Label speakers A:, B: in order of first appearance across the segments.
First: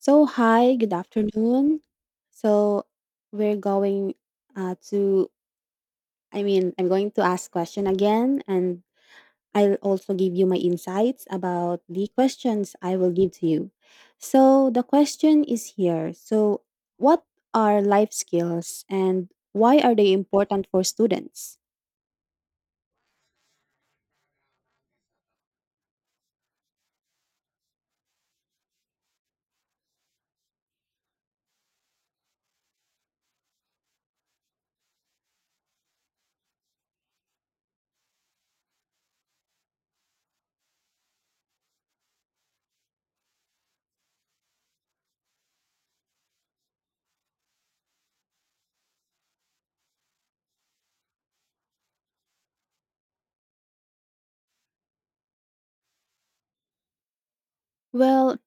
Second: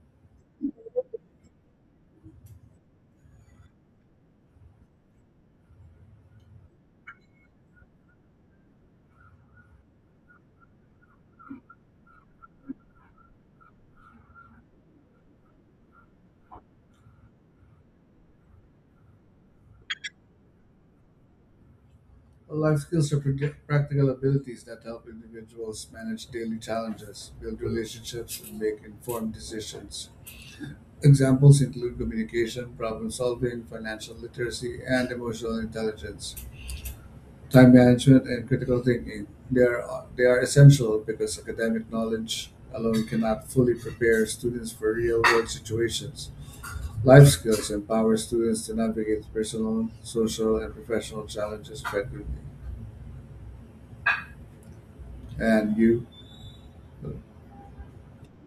A: So, hi, good afternoon. So, we're going uh, to, I'm going to ask question again, and I'll also give you my insights about the questions I will give to you. So, the question is here. So, what are life skills and why are they important for students?
B: Life skills are practical abilities that help individuals manage daily challenges, build relationships, and make informed decisions. Examples include communication, problem solving, financial literacy, and emotional intelligence, time management, and critical thinking. They are essential because academic knowledge alone cannot fully prepare students for real world situations. Life skills empower students to navigate personal, social, and professional challenges effectively. And you?
A: Well,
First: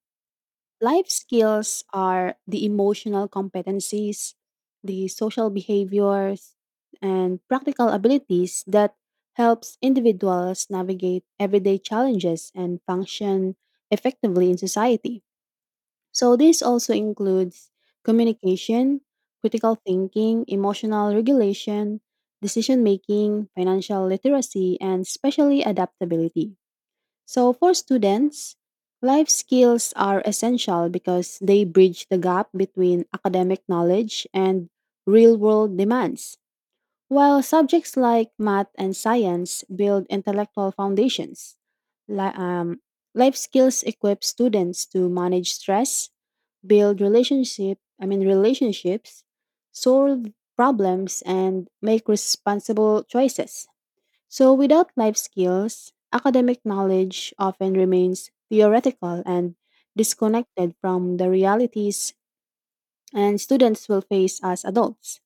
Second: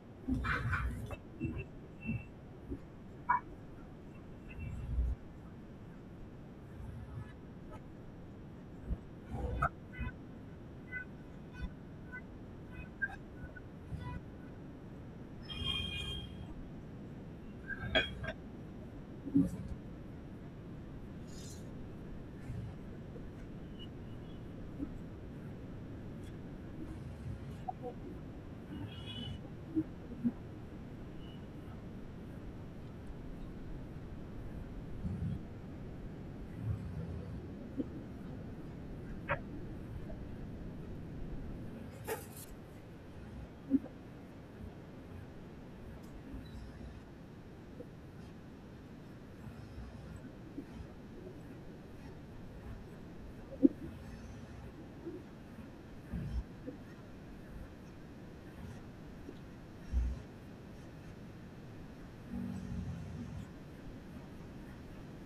A: life skills are the emotional competencies, the social behaviors, and practical abilities that helps individuals navigate everyday challenges and function effectively in society. So this also includes communication, critical thinking, emotional regulation, decision making, financial literacy, and especially adaptability. So, for students, life skills are essential because they bridge the gap between academic knowledge and real world demands, while subjects like math and science build intellectual foundations. Li- um, Life skills equip students to manage stress, build relationships, solve problems and make responsible choices. So, without life skills, academic knowledge often remains theoretical and disconnected from the realities and students will face as adults.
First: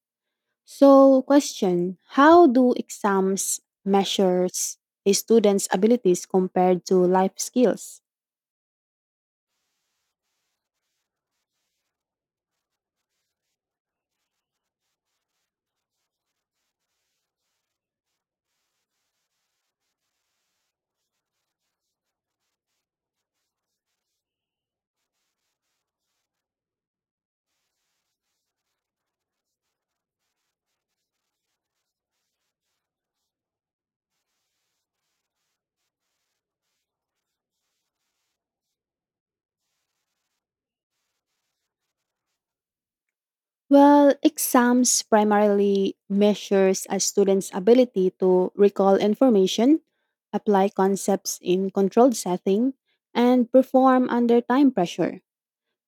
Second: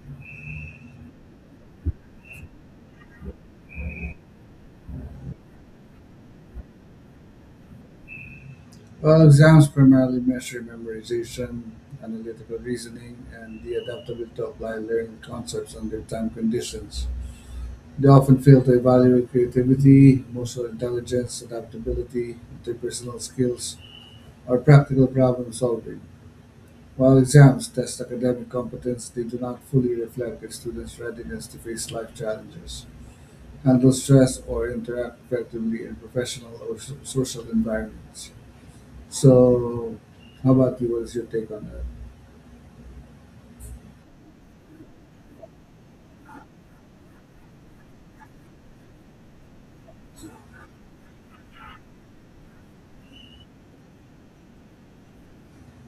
A: So, question: how do exams measures a student's abilities compared to life skills?
B: Well, exams primarily measure memorization, analytical reasoning, and the adaptability to apply learned concepts under time conditions. They often fail to evaluate creativity, emotional intelligence, adaptability, interpersonal skills, or practical problem solving. While exams test academic competence, they do not fully reflect a student's readiness to face life challenges, handle stress, or interact effectively in professional or social environments. So, how about you? What is your take on that?
A: Well, exams primarily measures a student's ability to recall information, apply concepts in controlled setting, and perform under time pressure.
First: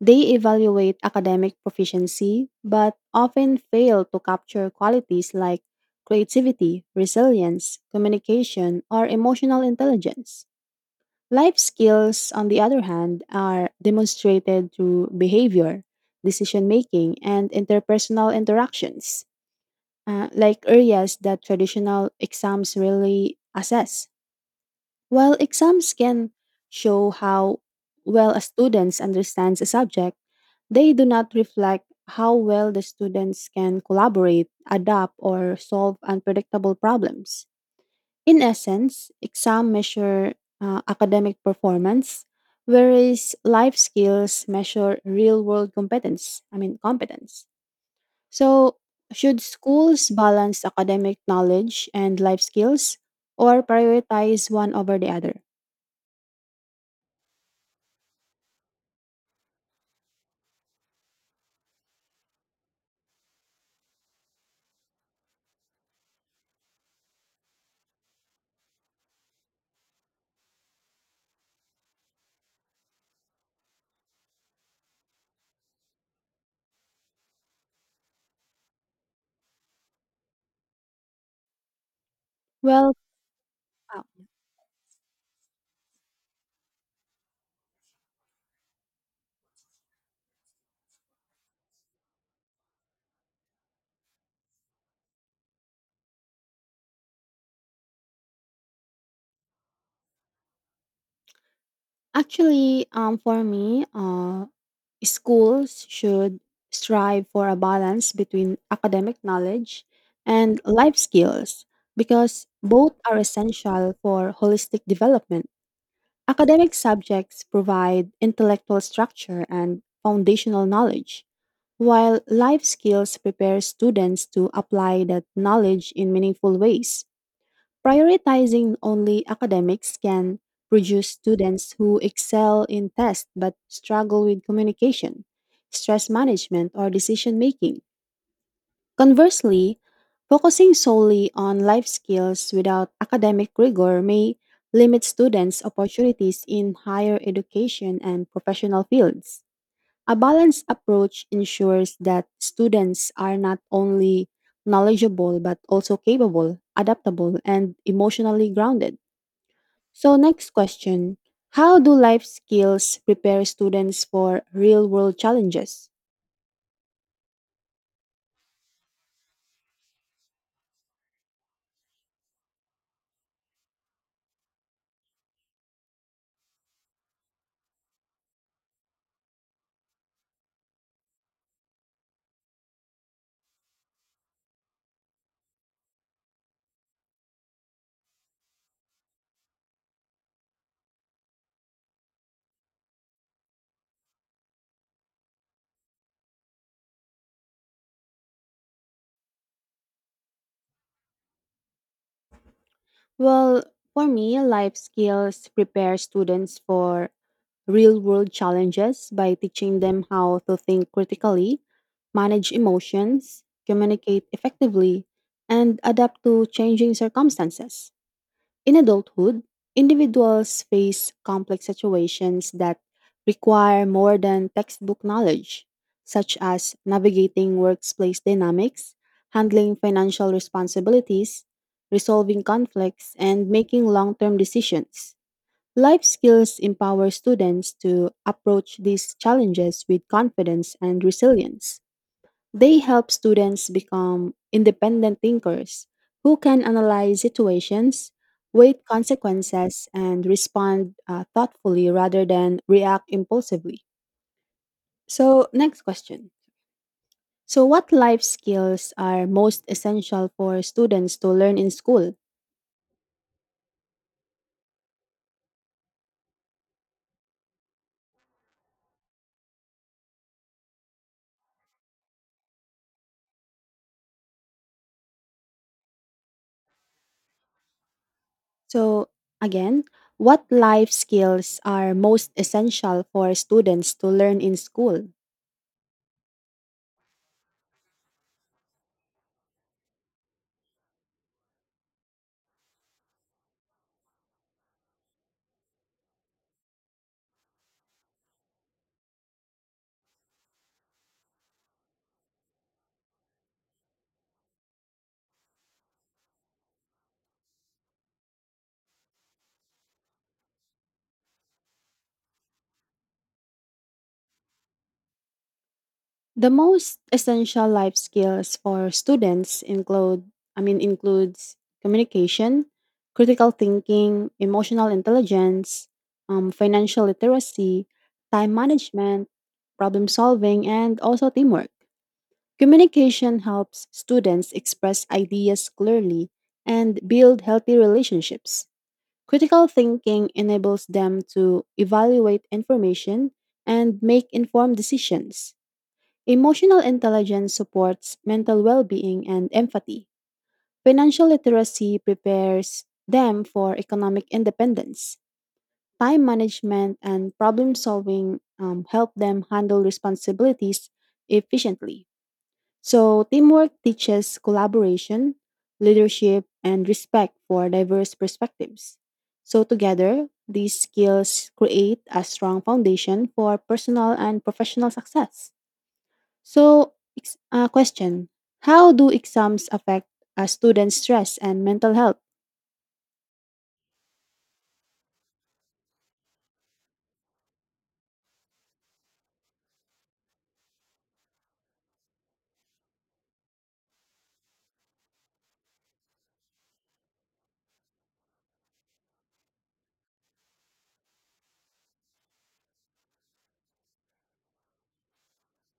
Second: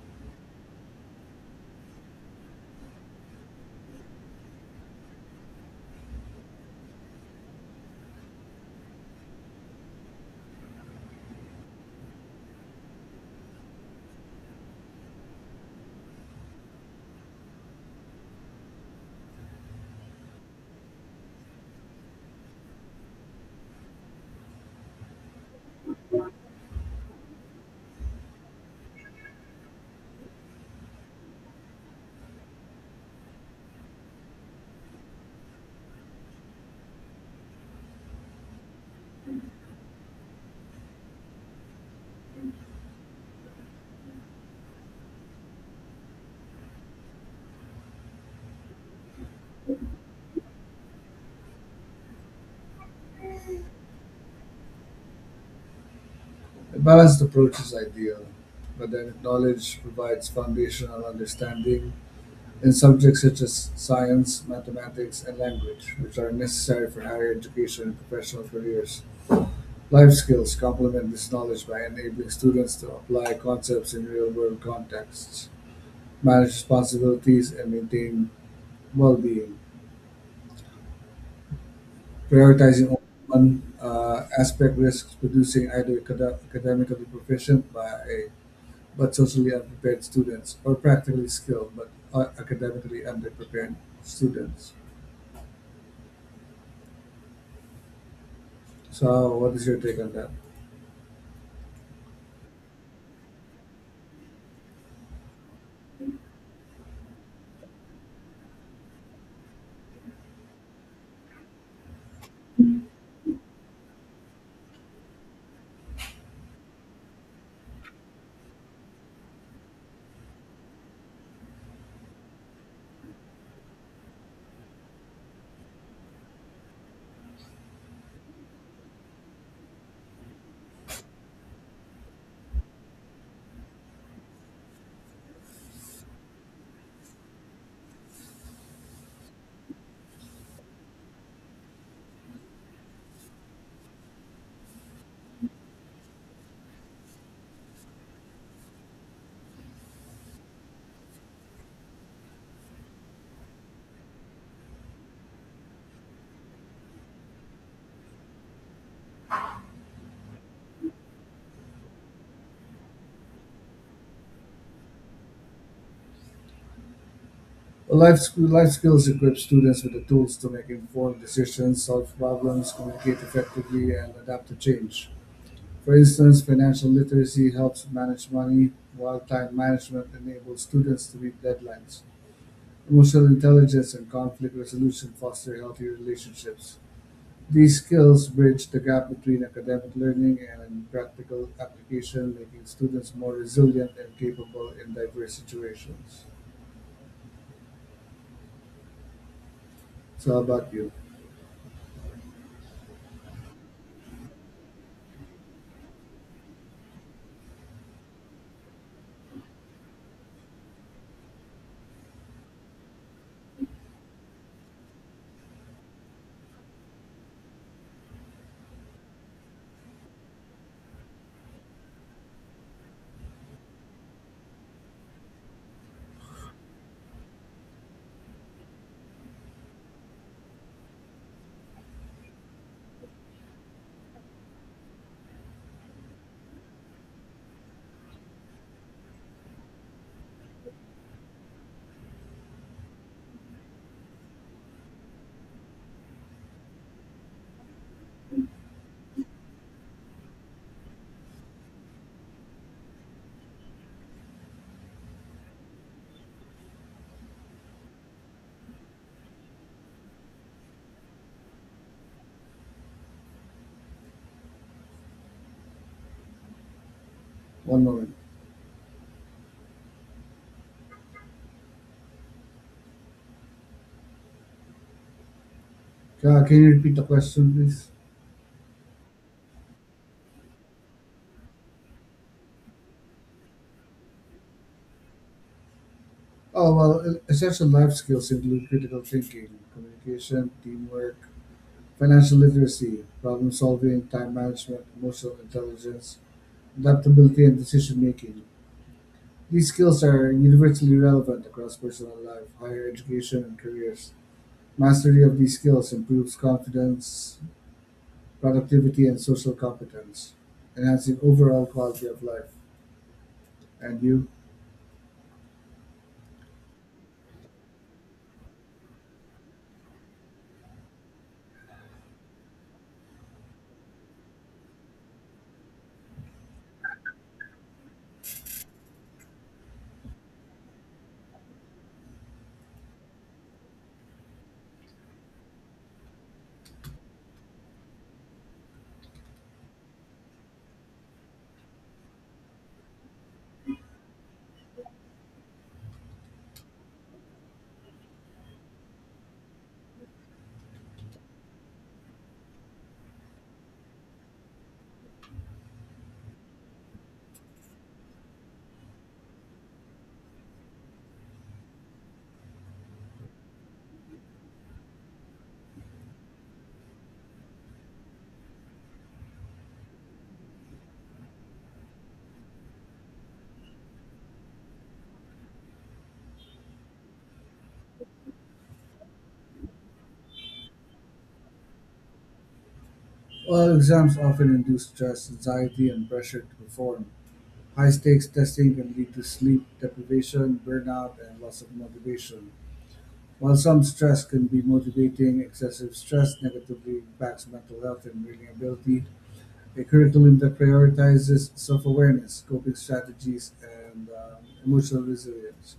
A: They evaluate academic proficiency, but often fail to capture qualities like creativity, resilience, communication, or emotional intelligence. Life skills, on the other hand, are demonstrated through behavior, decision making, and interpersonal interactions, like areas that traditional exams really assess. While exams can show how well a student understands a subject, they do not reflect how well the students can collaborate, adapt, or solve unpredictable problems. In essence, exam measure academic performance, whereas life skills measure real-world competence. So, should schools balance academic knowledge and life skills, or prioritize one over the other?
B: A balanced approach is ideal, but then knowledge provides foundational understanding in subjects such as science, mathematics, and language, which are necessary for higher education and professional careers. Life skills complement this knowledge by enabling students to apply concepts in real world contexts, manage responsibilities, and maintain well being. Prioritizing
A: Well,
B: only one
A: wow.
B: aspect risks producing either academically proficient by but socially unprepared students or practically skilled but academically underprepared students. So, what is your take on that?
A: Actually, for me, schools should strive for a balance between academic knowledge and life skills because both are essential for holistic development. Academic subjects provide intellectual structure and foundational knowledge, while life skills prepare students to apply that knowledge in meaningful ways. Prioritizing only academics can produce students who excel in tests but struggle with communication, stress management, or decision making. Conversely, focusing solely on life skills without academic rigor may limit students' opportunities in higher education and professional fields. A balanced approach ensures that students are not only knowledgeable but also capable, adaptable, and emotionally grounded. So, next question: how do life skills prepare students for real world challenges?
B: Well, life skills equip students with the tools to make informed decisions, solve problems, communicate effectively, and adapt to change. For instance, financial literacy helps manage money, while time management enables students to meet deadlines. Emotional intelligence and conflict resolution foster healthy relationships. These skills bridge the gap between academic learning and practical application, making students more resilient and capable in diverse situations. So, how about you?
A: Well, for me, life skills prepare students for real world challenges by teaching them how to think critically, manage emotions, communicate effectively, and adapt to changing circumstances. In adulthood, individuals face complex situations that require more than textbook knowledge, such as navigating workplace dynamics, handling financial responsibilities, resolving conflicts, and making long term decisions. Life skills empower students to approach these challenges with confidence and resilience. They help students become independent thinkers who can analyze situations, weigh consequences, and respond thoughtfully rather than react impulsively. So, next question. So, what life skills are most essential for students to learn in school?
B: One moment. Can you repeat the question, please?
A: So, again, what life skills are most essential for students to learn in school?
B: Oh, well, essential life skills include critical thinking, communication, teamwork, financial literacy, problem solving, time management, emotional intelligence, adaptability, and decision making. These skills are universally relevant across personal life, higher education, and careers. Mastery of these skills improves confidence, productivity, and social competence, enhancing overall quality of life. And you?
A: The most essential life skills for students includes communication, critical thinking, emotional intelligence, financial literacy, time management, problem solving, and also teamwork. Communication helps students express ideas clearly and build healthy relationships. Critical thinking enables them to evaluate information and make informed decisions. Emotional intelligence supports mental well being and empathy. Financial literacy prepares them for economic independence. Time management and problem solving help them handle responsibilities efficiently. So, teamwork teaches collaboration, leadership, and respect for diverse perspectives. So, together, these skills create a strong foundation for personal and professional success. So, question: how do exams affect students' stress and mental health?
B: Well, exams often induce stress, anxiety, and pressure to perform. High stakes testing can lead to sleep deprivation, burnout, and loss of motivation. While some stress can be motivating, excessive stress negatively impacts mental health and reading ability a curriculum that prioritizes self-awareness, coping strategies, and emotional resilience.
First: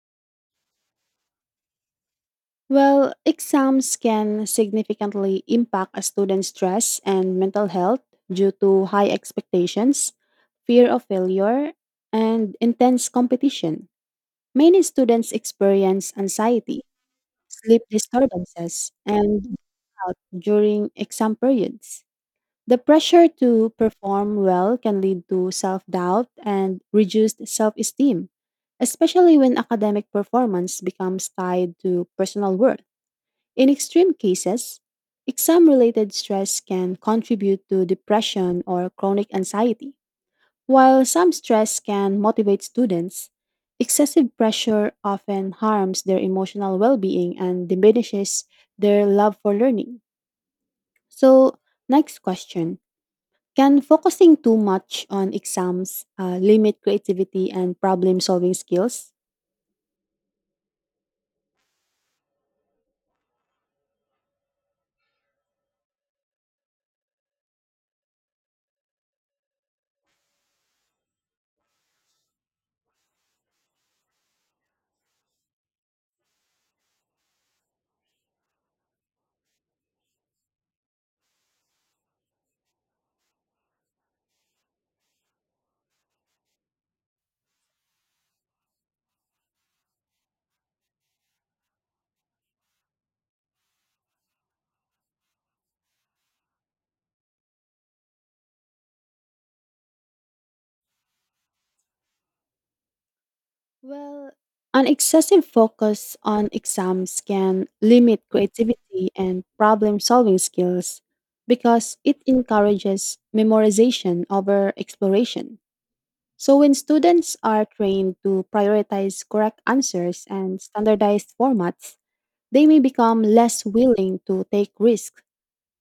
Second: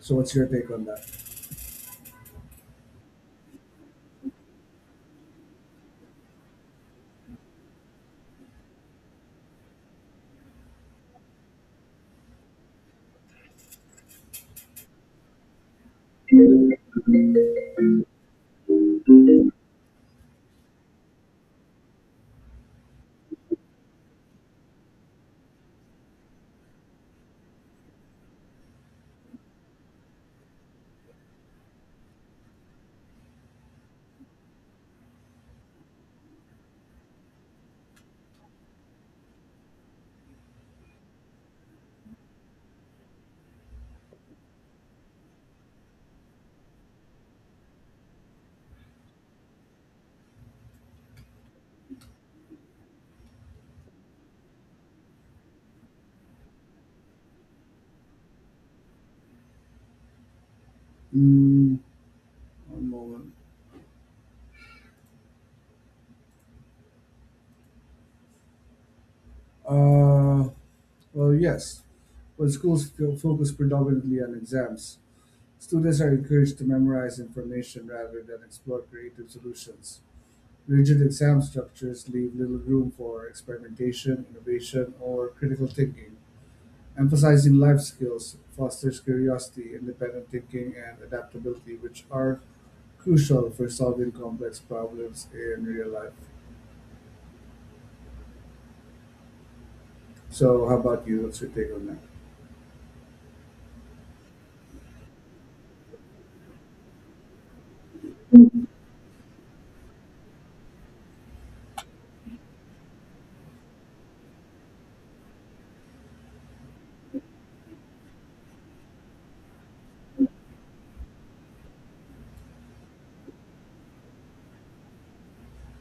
B: So, what's your take on that?
A: Well, exams can significantly impact a student's stress and mental health due to high expectations, fear of failure, and intense competition. Many students experience anxiety, sleep disturbances, and burnout during exam periods. The pressure to perform well can lead to self doubt and reduced self esteem, especially when academic performance becomes tied to personal worth. In extreme cases, exam related stress can contribute to depression or chronic anxiety. While some stress can motivate students, excessive pressure often harms their emotional well being and diminishes their love for learning. So, next question. Can focusing too much on exams limit creativity and problem solving skills?
B: Mm, one moment. Uh, well, yes. When schools focus predominantly on exams, students are encouraged to memorize information rather than explore creative solutions. Rigid exam structures leave little room for experimentation, innovation, or critical thinking. Emphasizing life skills fosters curiosity, independent thinking, and adaptability, which are crucial for solving complex problems in real life. So, how about you? What's your take on that?
A: Well, an excessive focus on exams can limit creativity and problem solving skills because it encourages memorization over exploration. So, when students are trained to prioritize correct answers and standardized formats, they may become less willing to take risks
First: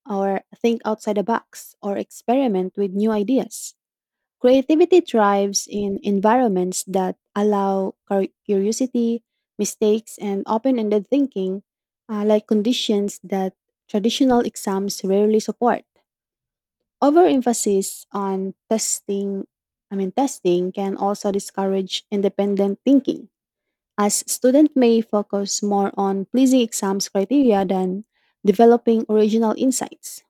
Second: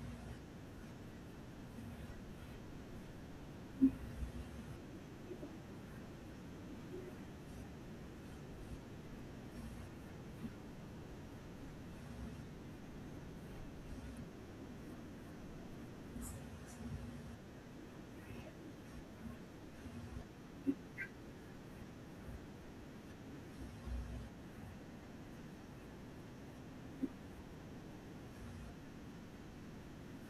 A: or think outside the box or experiment with new ideas. Creativity thrives in environments that allow curiosity, mistakes, and open ended thinking, like conditions that traditional exams rarely support. Overemphasis on testing can also discourage independent thinking, as students may focus more on pleasing exams criteria than developing original insights.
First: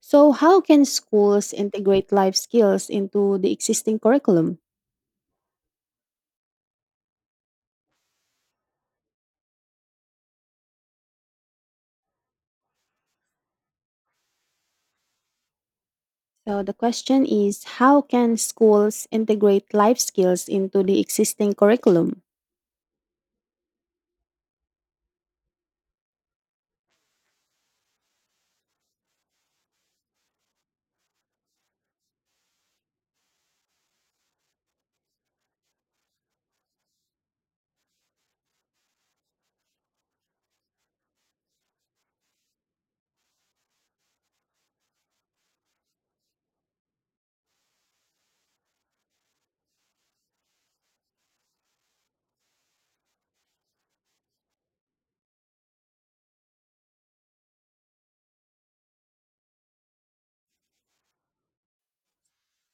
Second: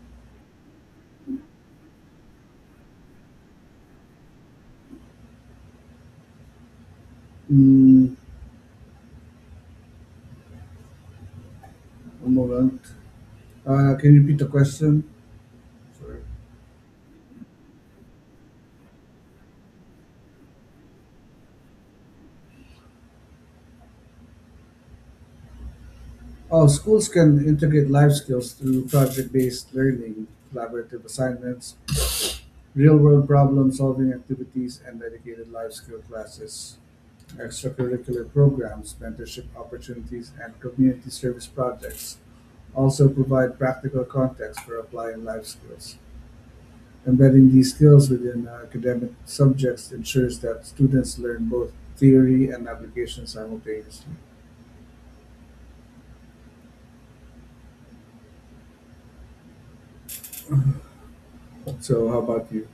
A: So, how can schools integrate life skills into the existing curriculum?
B: Mm, one moment. Can you repeat the question? Sorry.
A: So, the question is: how can schools integrate life skills into the existing curriculum?
B: Oh, schools can integrate life skills through project based learning, collaborative assignments, real world problem solving activities, and dedicated life skill classes. Extracurricular programs, mentorship opportunities, and community service projects also provide practical context for applying life skills. Embedding these skills within academic subjects ensures that students learn both theory and application simultaneously. So, how about you?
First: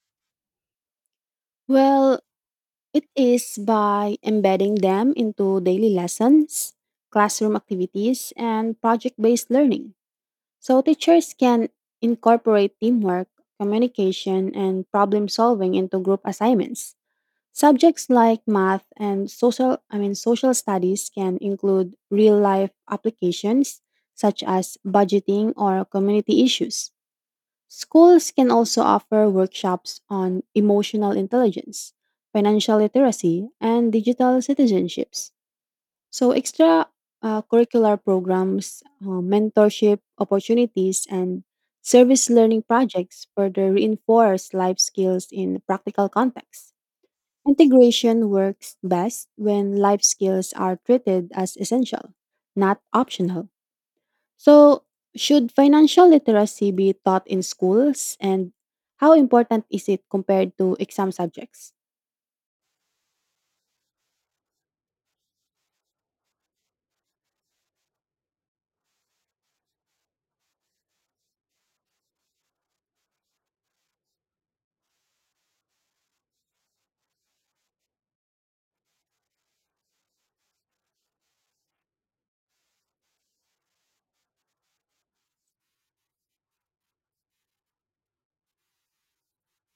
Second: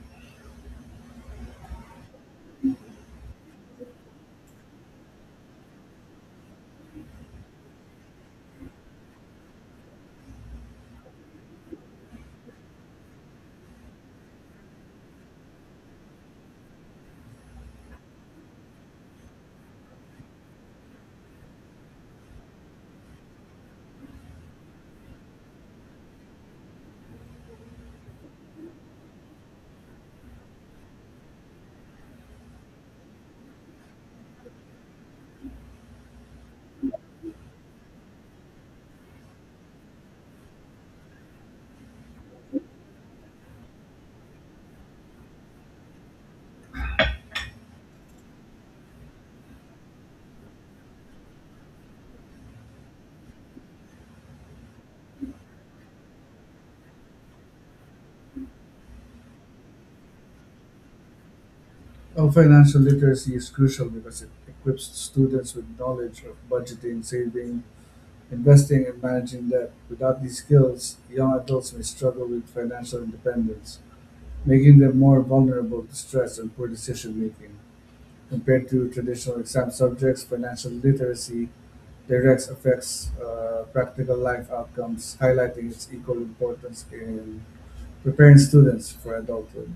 A: Well, it is by embedding them into daily lessons, classroom activities, and project based learning. So, teachers can incorporate teamwork, communication, and problem solving into group assignments. Subjects like math and social I mean social studies can include real life applications such as budgeting or community issues. Schools can also offer workshops on emotional intelligence, financial literacy, and digital citizenships. So extra curricular programs, mentorship opportunities, and service learning projects further reinforce life skills in practical contexts. Integration works best when life skills are treated as essential, not optional. So, should financial literacy be taught in schools and how important is it compared to exam subjects?
B: Well, financial literacy is crucial because it equips students with knowledge of budgeting, saving, investing, and managing debt. Without these skills, young adults may struggle with financial independence, making them more vulnerable to stress and poor decision-making. Compared to traditional exam subjects, financial literacy directs affects practical life outcomes, highlighting its equal importance in preparing students for adulthood.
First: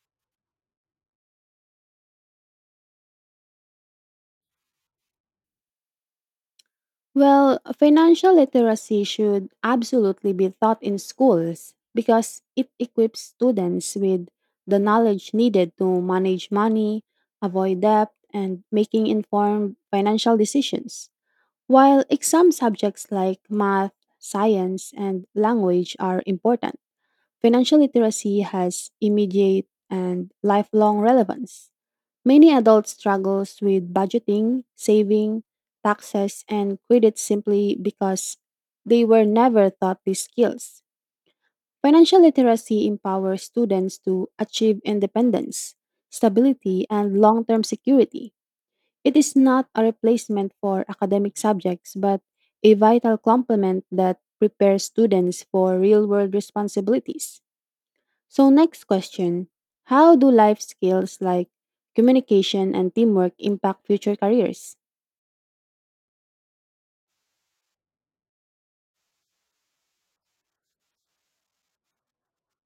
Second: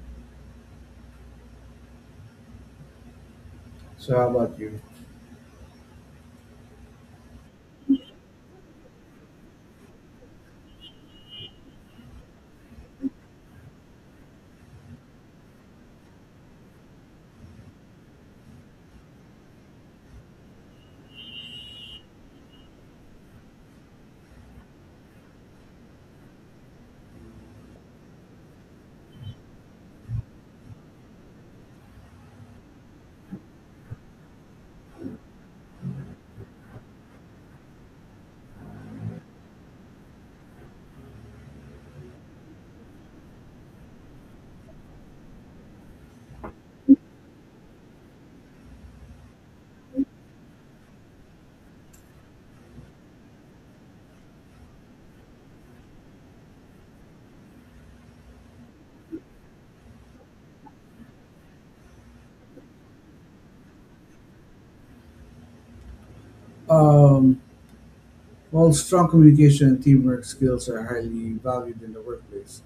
B: So, how about you?
A: Well, financial literacy should absolutely be taught in schools because it equips students with the knowledge needed to manage money, avoid debt, and making informed financial decisions. While exam subjects like math, science, and language are important, financial literacy has immediate and lifelong relevance. Many adults struggles with budgeting, saving, taxes, and credit simply because they were never taught these skills. Financial literacy empowers students to achieve independence, stability, and long-term security. It is not a replacement for academic subjects, but a vital complement that prepares students for real world responsibilities. So, next question: how do life skills like communication and teamwork impact future careers?
B: Um, while strong communication and teamwork skills are highly valued in the workplace,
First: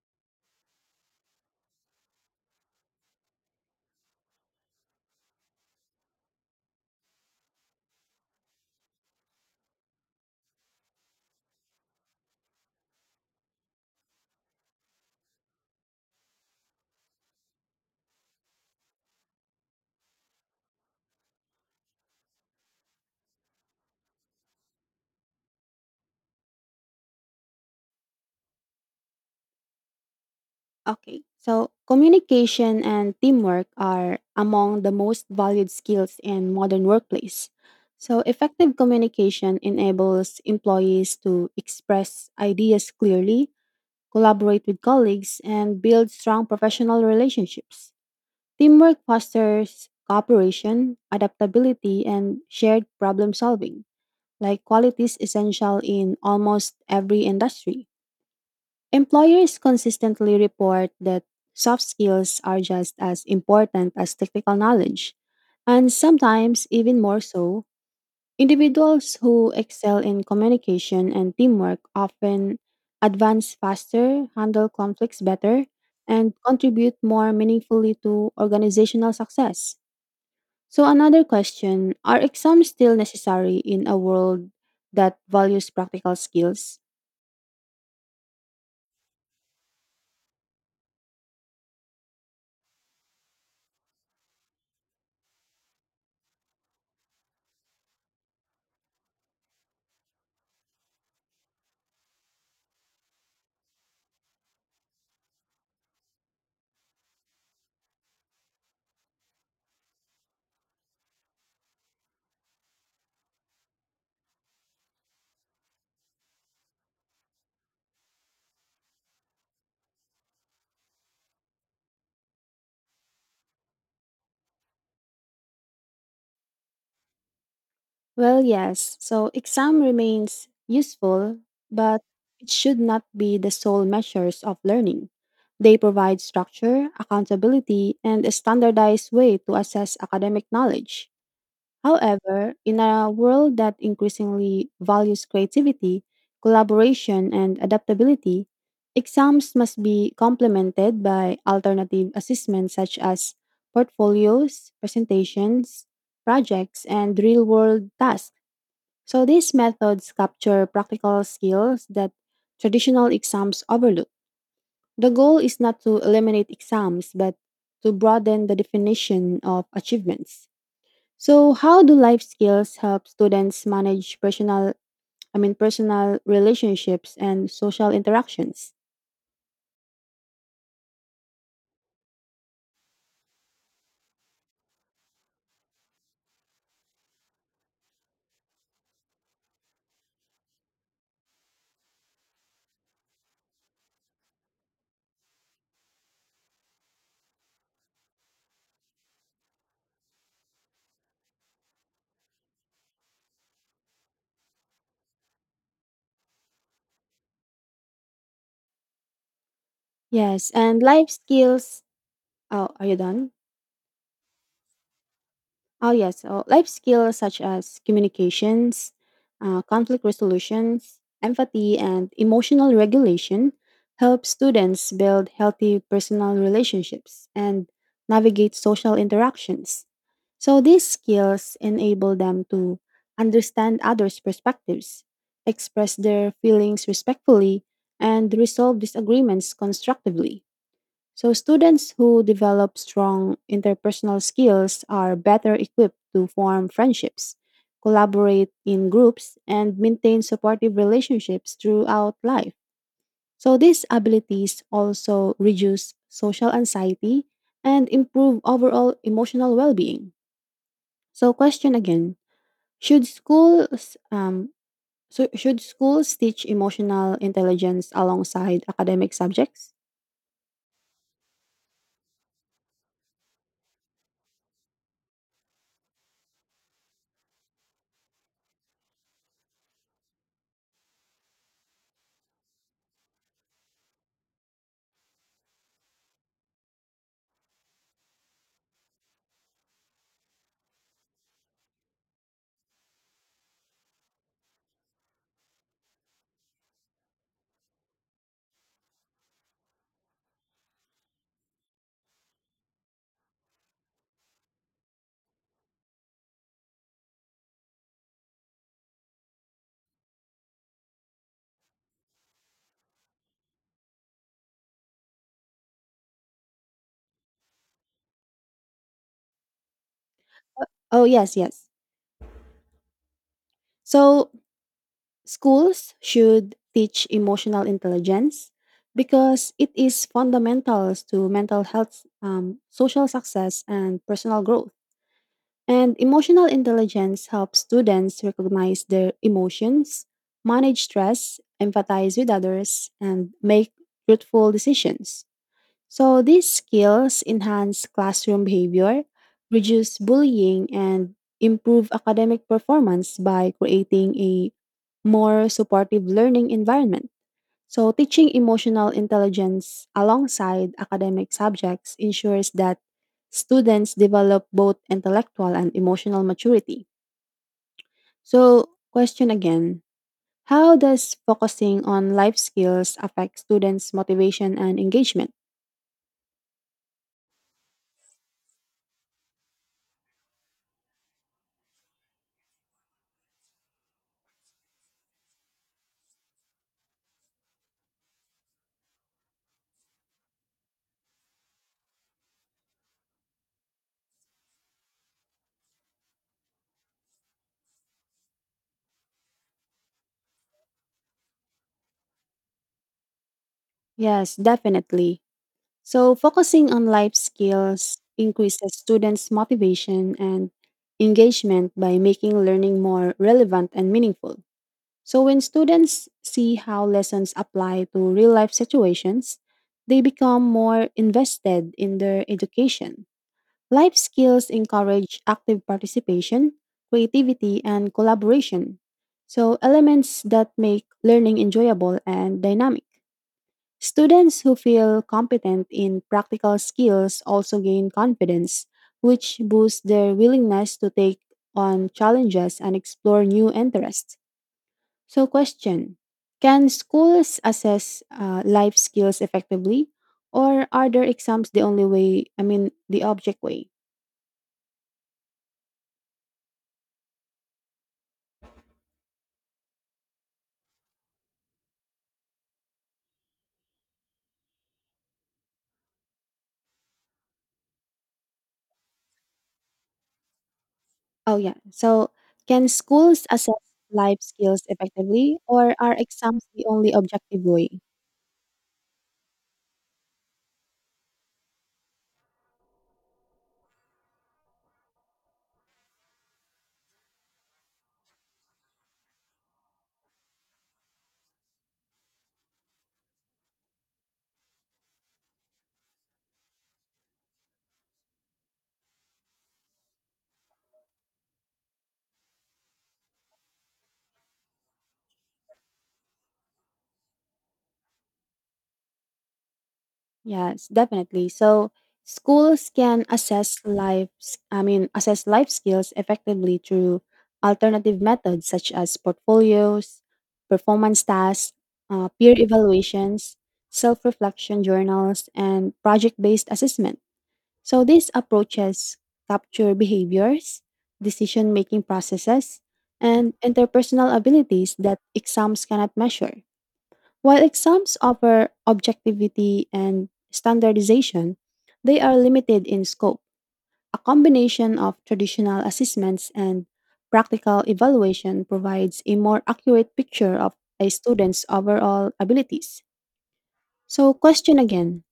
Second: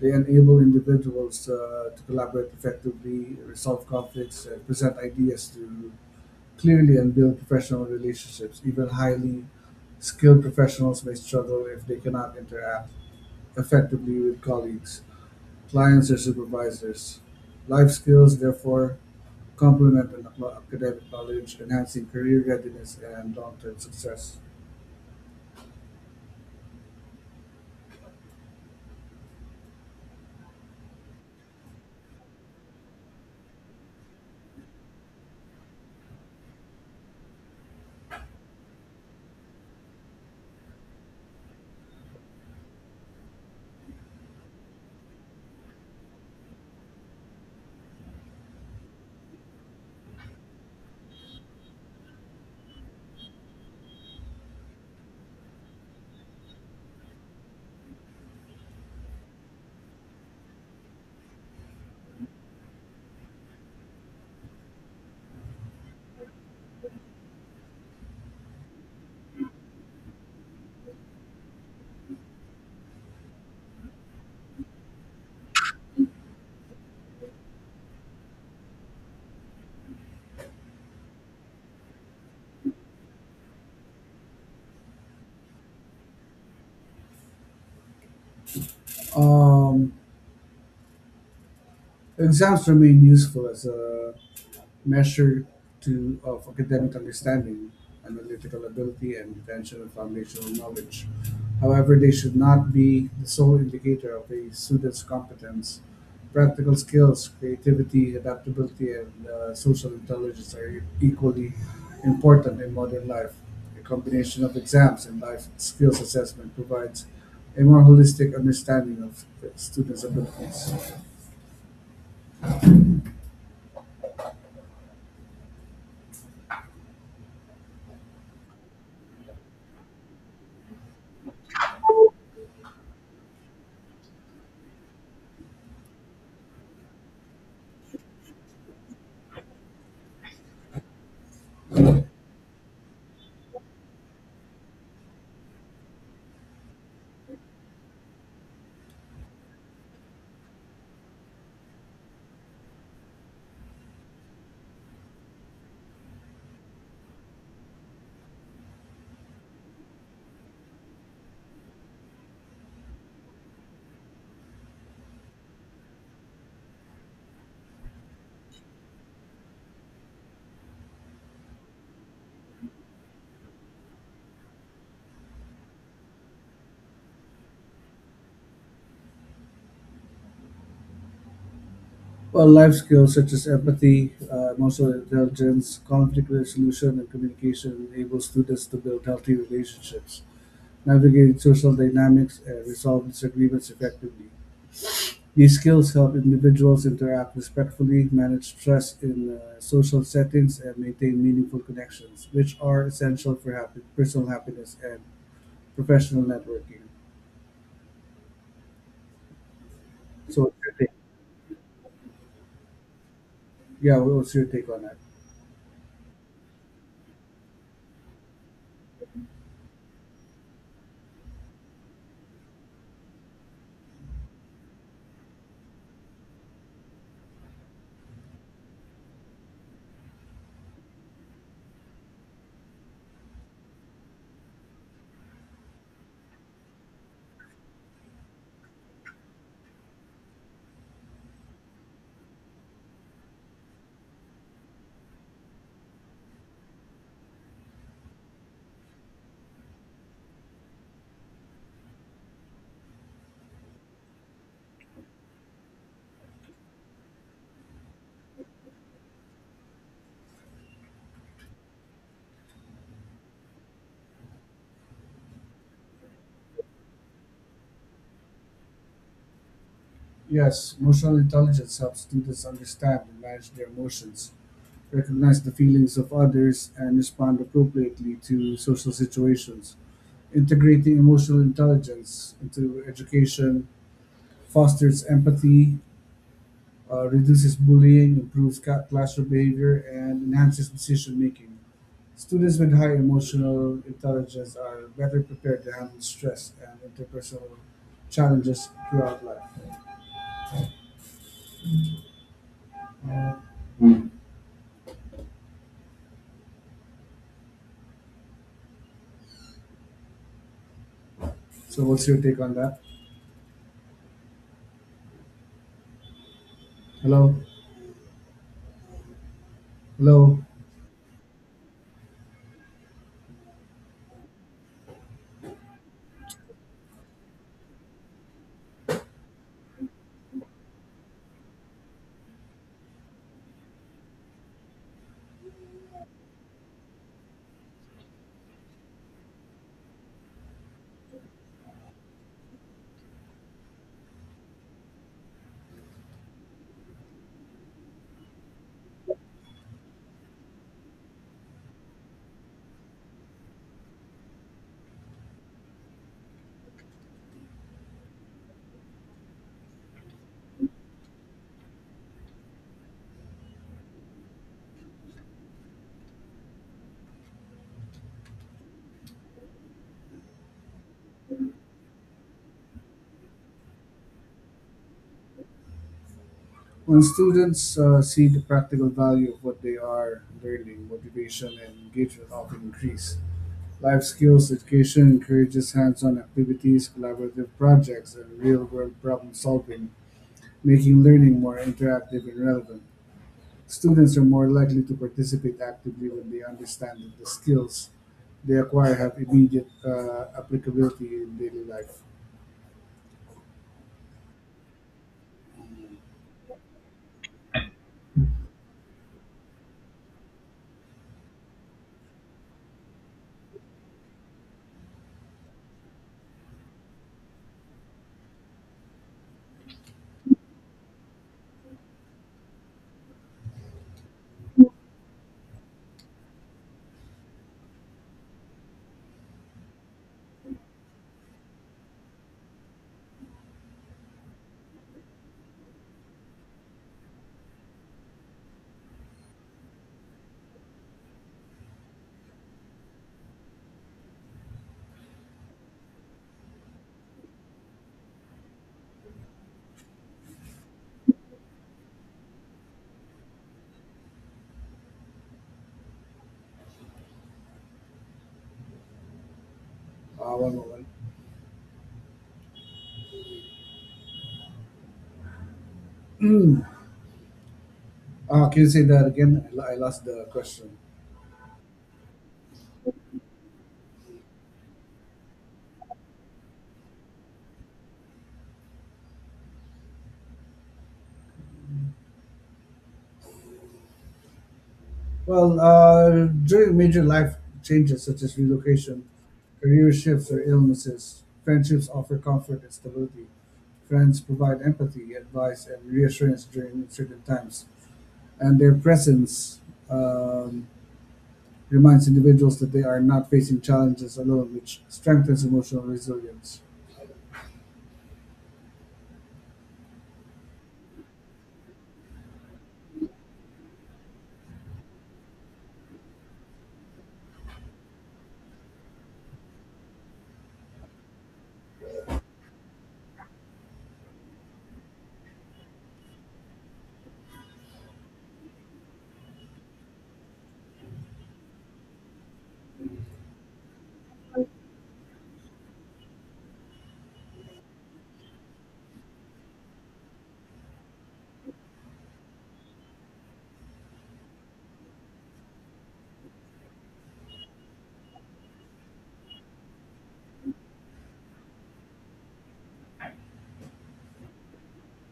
B: they enable individuals to collaborate effectively, resolve conflicts, and present ideas to clearly, unbuilt professional relationships, even highly skilled professionals may struggle if they cannot interact effectively with colleagues, clients, or supervisors. Life skills, therefore, complement an academic knowledge, enhancing career readiness and long term success.
A: Okay, so communication and teamwork are among the most valued skills in modern workplace. So, effective communication enables employees to express ideas clearly, collaborate with colleagues, and build strong professional relationships. Teamwork fosters cooperation, adaptability, and shared problem solving, like qualities essential in almost every industry. Employers consistently report that soft skills are just as important as technical knowledge, and sometimes even more so. Individuals who excel in communication and teamwork often advance faster, handle conflicts better, and contribute more meaningfully to organizational success. So, another question: are exams still necessary in a world that values practical skills?
B: Um, exams remain useful as a measure to, of academic understanding, analytical ability, and retention of foundational knowledge. However, they should not be the sole indicator of a student's competence. Practical skills, creativity, adaptability, and social intelligence are equally important in modern life. A combination of exams and life skills assessment provides a more holistic understanding of students' abilities.
A: Well, yes. So exam remains useful, but it should not be the sole measures of learning. They provide structure, accountability, and a standardized way to assess academic knowledge. However, in a world that increasingly values creativity, collaboration, and adaptability, exams must be complemented by alternative assessments such as portfolios, presentations, projects, and real world tasks. So these methods capture practical skills that traditional exams overlook. The goal is not to eliminate exams, but to broaden the definition of achievements. So how do life skills help students manage personal I mean personal relationships and social interactions?
B: Well, life skills such as empathy, emotional intelligence, conflict resolution, and communication enable students to build healthy relationships, navigate social dynamics, and resolve disagreements effectively. These skills help individuals interact respectfully, manage stress in social settings, and maintain meaningful connections, which are essential for happy, personal happiness and professional networking. So,
A: Yes,
B: what's your
A: and
B: take?
A: life skills. Oh, are you done?
B: Yeah, what's your take on that?
A: Oh, yes. Oh, life skills such as communications, conflict resolutions, empathy, and emotional regulation help students build healthy personal relationships and navigate social interactions. So, these skills enable them to understand others' perspectives, express their feelings respectfully, and resolve disagreements constructively. So, students who develop strong interpersonal skills are better equipped to form friendships, collaborate in groups, and maintain supportive relationships throughout life. So, these abilities also reduce social anxiety and improve overall emotional well being. So, question again: Should schools um, should schools teach emotional intelligence alongside academic subjects?
B: Yes, emotional intelligence helps students understand and manage their emotions, recognize the feelings of others, and respond appropriately to social situations. Integrating emotional intelligence into education fosters empathy, reduces bullying, improves classroom behavior, and enhances decision making. Students with high emotional intelligence are better prepared to handle stress and interpersonal challenges throughout life. Uh, so, what's your take on that? Hello? Hello?
A: Oh yes, yes. So schools should teach emotional intelligence because it is fundamental to mental health, social success, and personal growth. And emotional intelligence helps students recognize their emotions, manage stress, empathize with others, and make truthful decisions. So these skills enhance classroom behavior, reduce bullying, and improve academic performance by creating a more supportive learning environment. So teaching emotional intelligence alongside academic subjects ensures that students develop both intellectual and emotional maturity. So question again, how does focusing on life skills affect students' motivation and engagement?
B: When students see the practical value of what they are learning, motivation and engagement often increase. Life skills education encourages hands on activities, collaborative projects, and real world problem solving, making learning more interactive and relevant. Students are more likely to participate actively when they understand that the skills they acquire have immediate applicability in daily life.
A: Yes, definitely. So, focusing on life skills increases students' motivation and engagement by making learning more relevant and meaningful. So, when students see how lessons apply to real life situations, they become more invested in their education. Life skills encourage active participation, creativity, and collaboration. So, elements that make learning enjoyable and dynamic. Students who feel competent in practical skills also gain confidence, which boosts their willingness to take on challenges and explore new interests. So, question: can schools assess life skills effectively, or are their exams the only the object way?
B: One moment. Can you say that again? I lost the question.
A: Oh, yeah. So, can schools assess life skills effectively, or are exams the only objective way?
B: Well, during major life changes such as relocation, career shifts, or illnesses, friendships offer comfort and stability. Friends provide empathy, advice, and reassurance during uncertain times, and their presence um, reminds individuals that they are not facing challenges alone, which strengthens emotional resilience.
A: Yes, definitely. So schools can assess life, s- I mean, assess life skills effectively through alternative methods such as portfolios, performance tasks, peer evaluations, self-reflection journals, and project-based assessment. So these approaches capture behaviors, decision-making processes, and interpersonal abilities that exams cannot measure. While exams offer objectivity and standardization, they are limited in scope. A combination of traditional assessments and practical evaluation provides a more accurate picture of a student's overall abilities. So, question again:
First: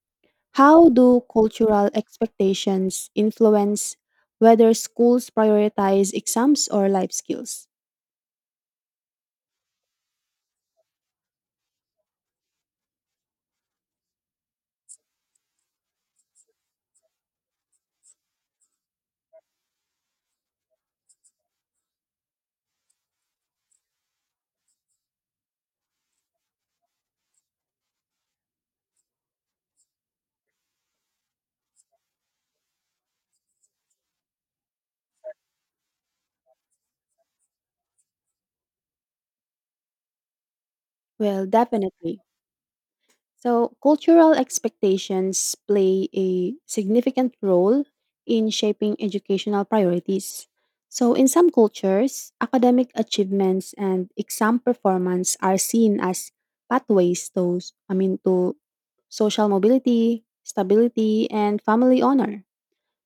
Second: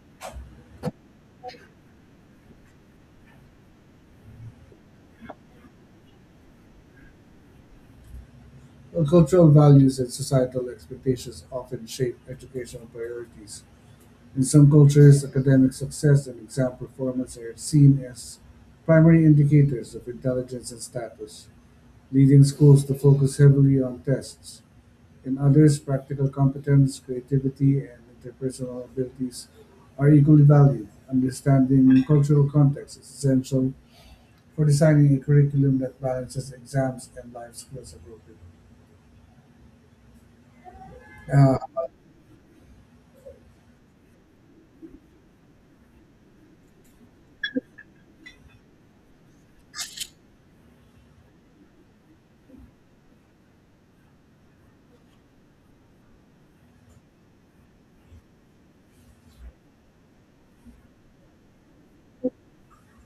A: how do cultural expectations influence whether schools prioritize exams or life skills?
B: Well, cultural values and societal expectations often shape educational priorities. In some cultures, academic success and exam performance are seen as primary indicators of intelligence and status, leading schools to focus heavily on tests. In others, practical competence, creativity, and interpersonal abilities are equally valued. Understanding cultural context is essential for designing a curriculum that balances exams and life skills appropriately.
A: Well,
B: Uh,
A: definitely. So, cultural expectations play a significant role in shaping educational priorities. So, in some cultures, academic achievements and exam performance are seen as pathways to social mobility, stability, and family honor.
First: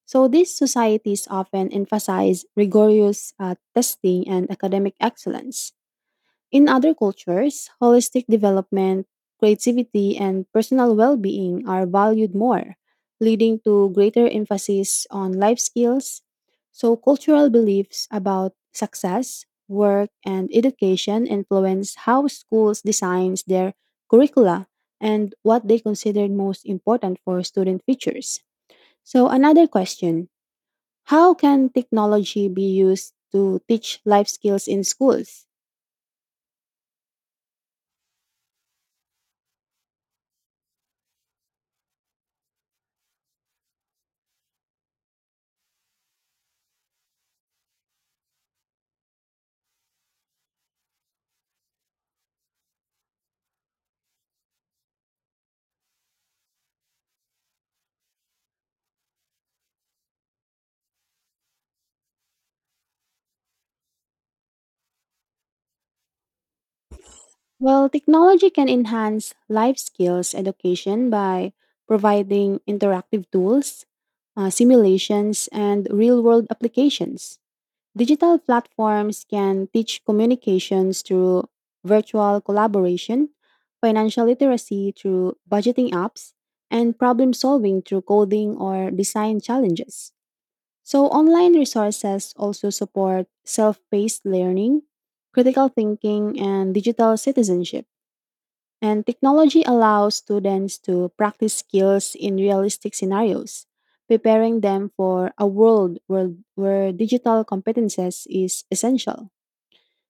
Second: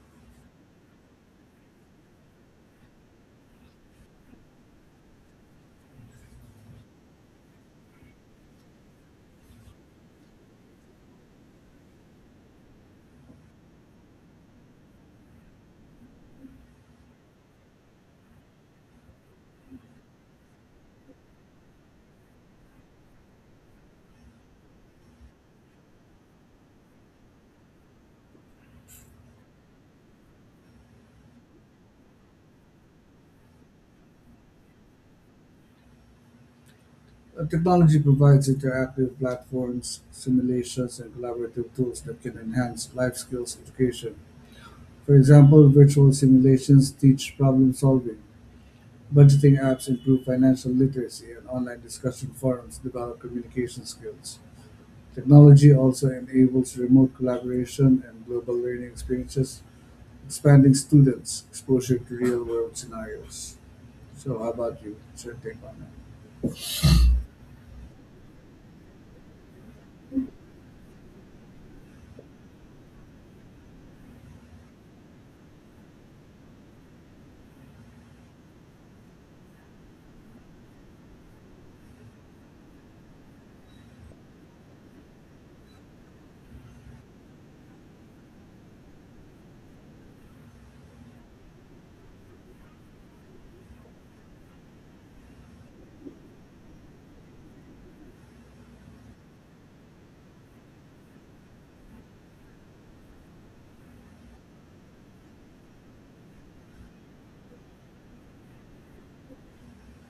A: So, these societies often emphasize rigorous testing and academic excellence. In other cultures, holistic development, creativity, and personal well being are valued more, leading to greater emphasis on life skills. So, cultural beliefs about success, work, and education influence how schools design their curricula and what they consider most important for student futures. So, another question: how can technology be used to teach life skills in schools?
B: The technology provides interactive platforms, simulations, and collaborative tools that can enhance life skills education. For example, virtual simulations teach problem solving, budgeting apps improve financial literacy, and online discussion forums develop communication skills. Technology also enables remote collaboration and global learning experiences, expanding students' exposure to real world scenarios. So, how about you? What's your take on that?
A: Well, technology can enhance life skills education by providing interactive tools, simulations, and real world applications. Digital platforms can teach communications through virtual collaboration, financial literacy through budgeting apps, and problem solving through coding or design challenges. So, online resources also support self paced learning, critical thinking, and digital citizenship. And technology allows students to practice skills in realistic scenarios, preparing them for a world where digital competences is essential.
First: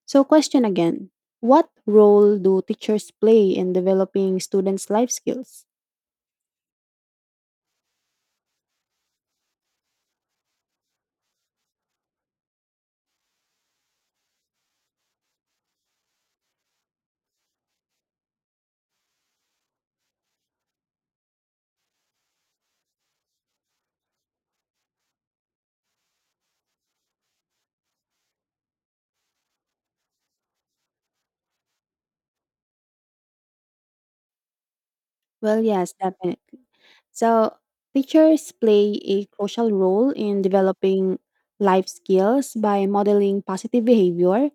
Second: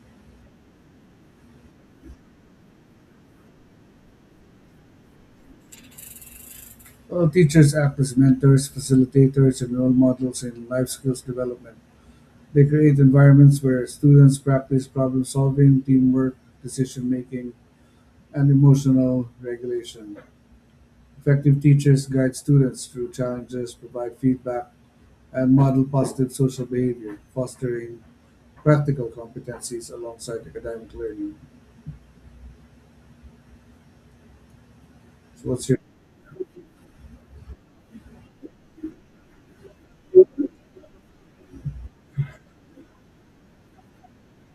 A: So, question again: what role do teachers play in developing students' life skills?
B: Teachers act as mentors, facilitators, and role models in life skills development. They create environments where students practice problem solving, teamwork, decision making, and emotional regulation. Effective teachers guide students through challenges, provide feedback, and model positive social behavior, fostering practical competencies alongside academic learning. So,
A: Well,
B: what's your.
A: yes, definitely. So, teachers play a crucial role in developing life skills by modeling positive behavior,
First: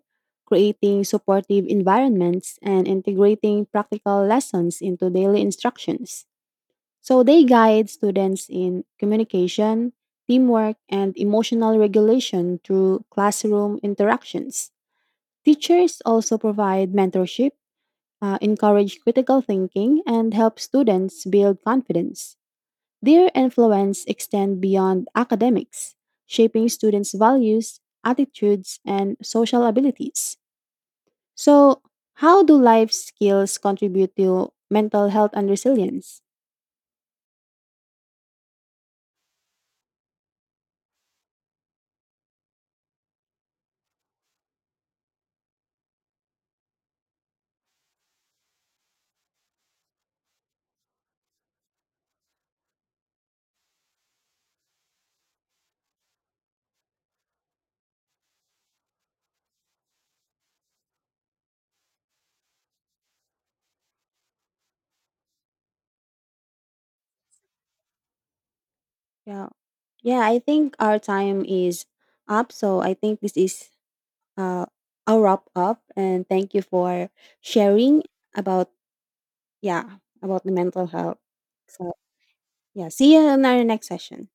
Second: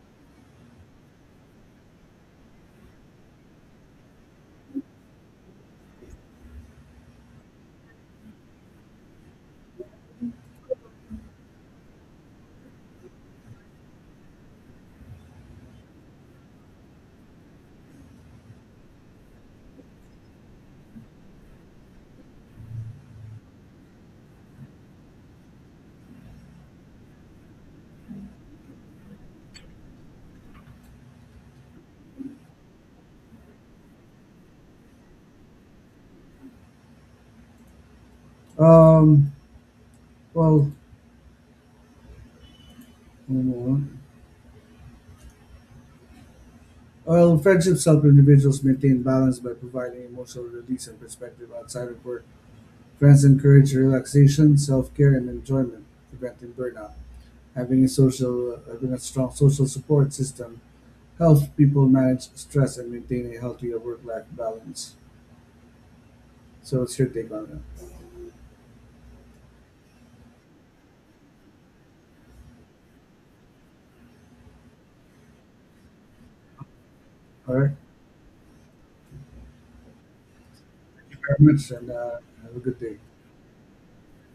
A: creating supportive environments, and integrating practical lessons into daily instructions. So, they guide students in communication, teamwork, and emotional regulation through classroom interactions. Teachers also provide mentorship, encourage critical thinking, and help students build confidence. Their influence extends beyond academics, shaping students' values, attitudes, and social abilities. So, how do life skills contribute to mental health and resilience?
B: Um, well, while friendships help individuals maintain balance by providing emotional release and perspective outside of work, friends encourage relaxation, self-care, and enjoyment, preventing burnout. Having a strong social support system helps people manage stress and maintain a healthier work-life balance. So, what's your take on
A: Yeah. Yeah, I think our time is up. So, I think this is uh, a wrap up. And thank you for
B: that? All right,
A: sharing about, yeah, about the mental
B: thank
A: health.
B: you very much, and
A: So,
B: have a good
A: yeah,
B: day.
A: see you in our next session.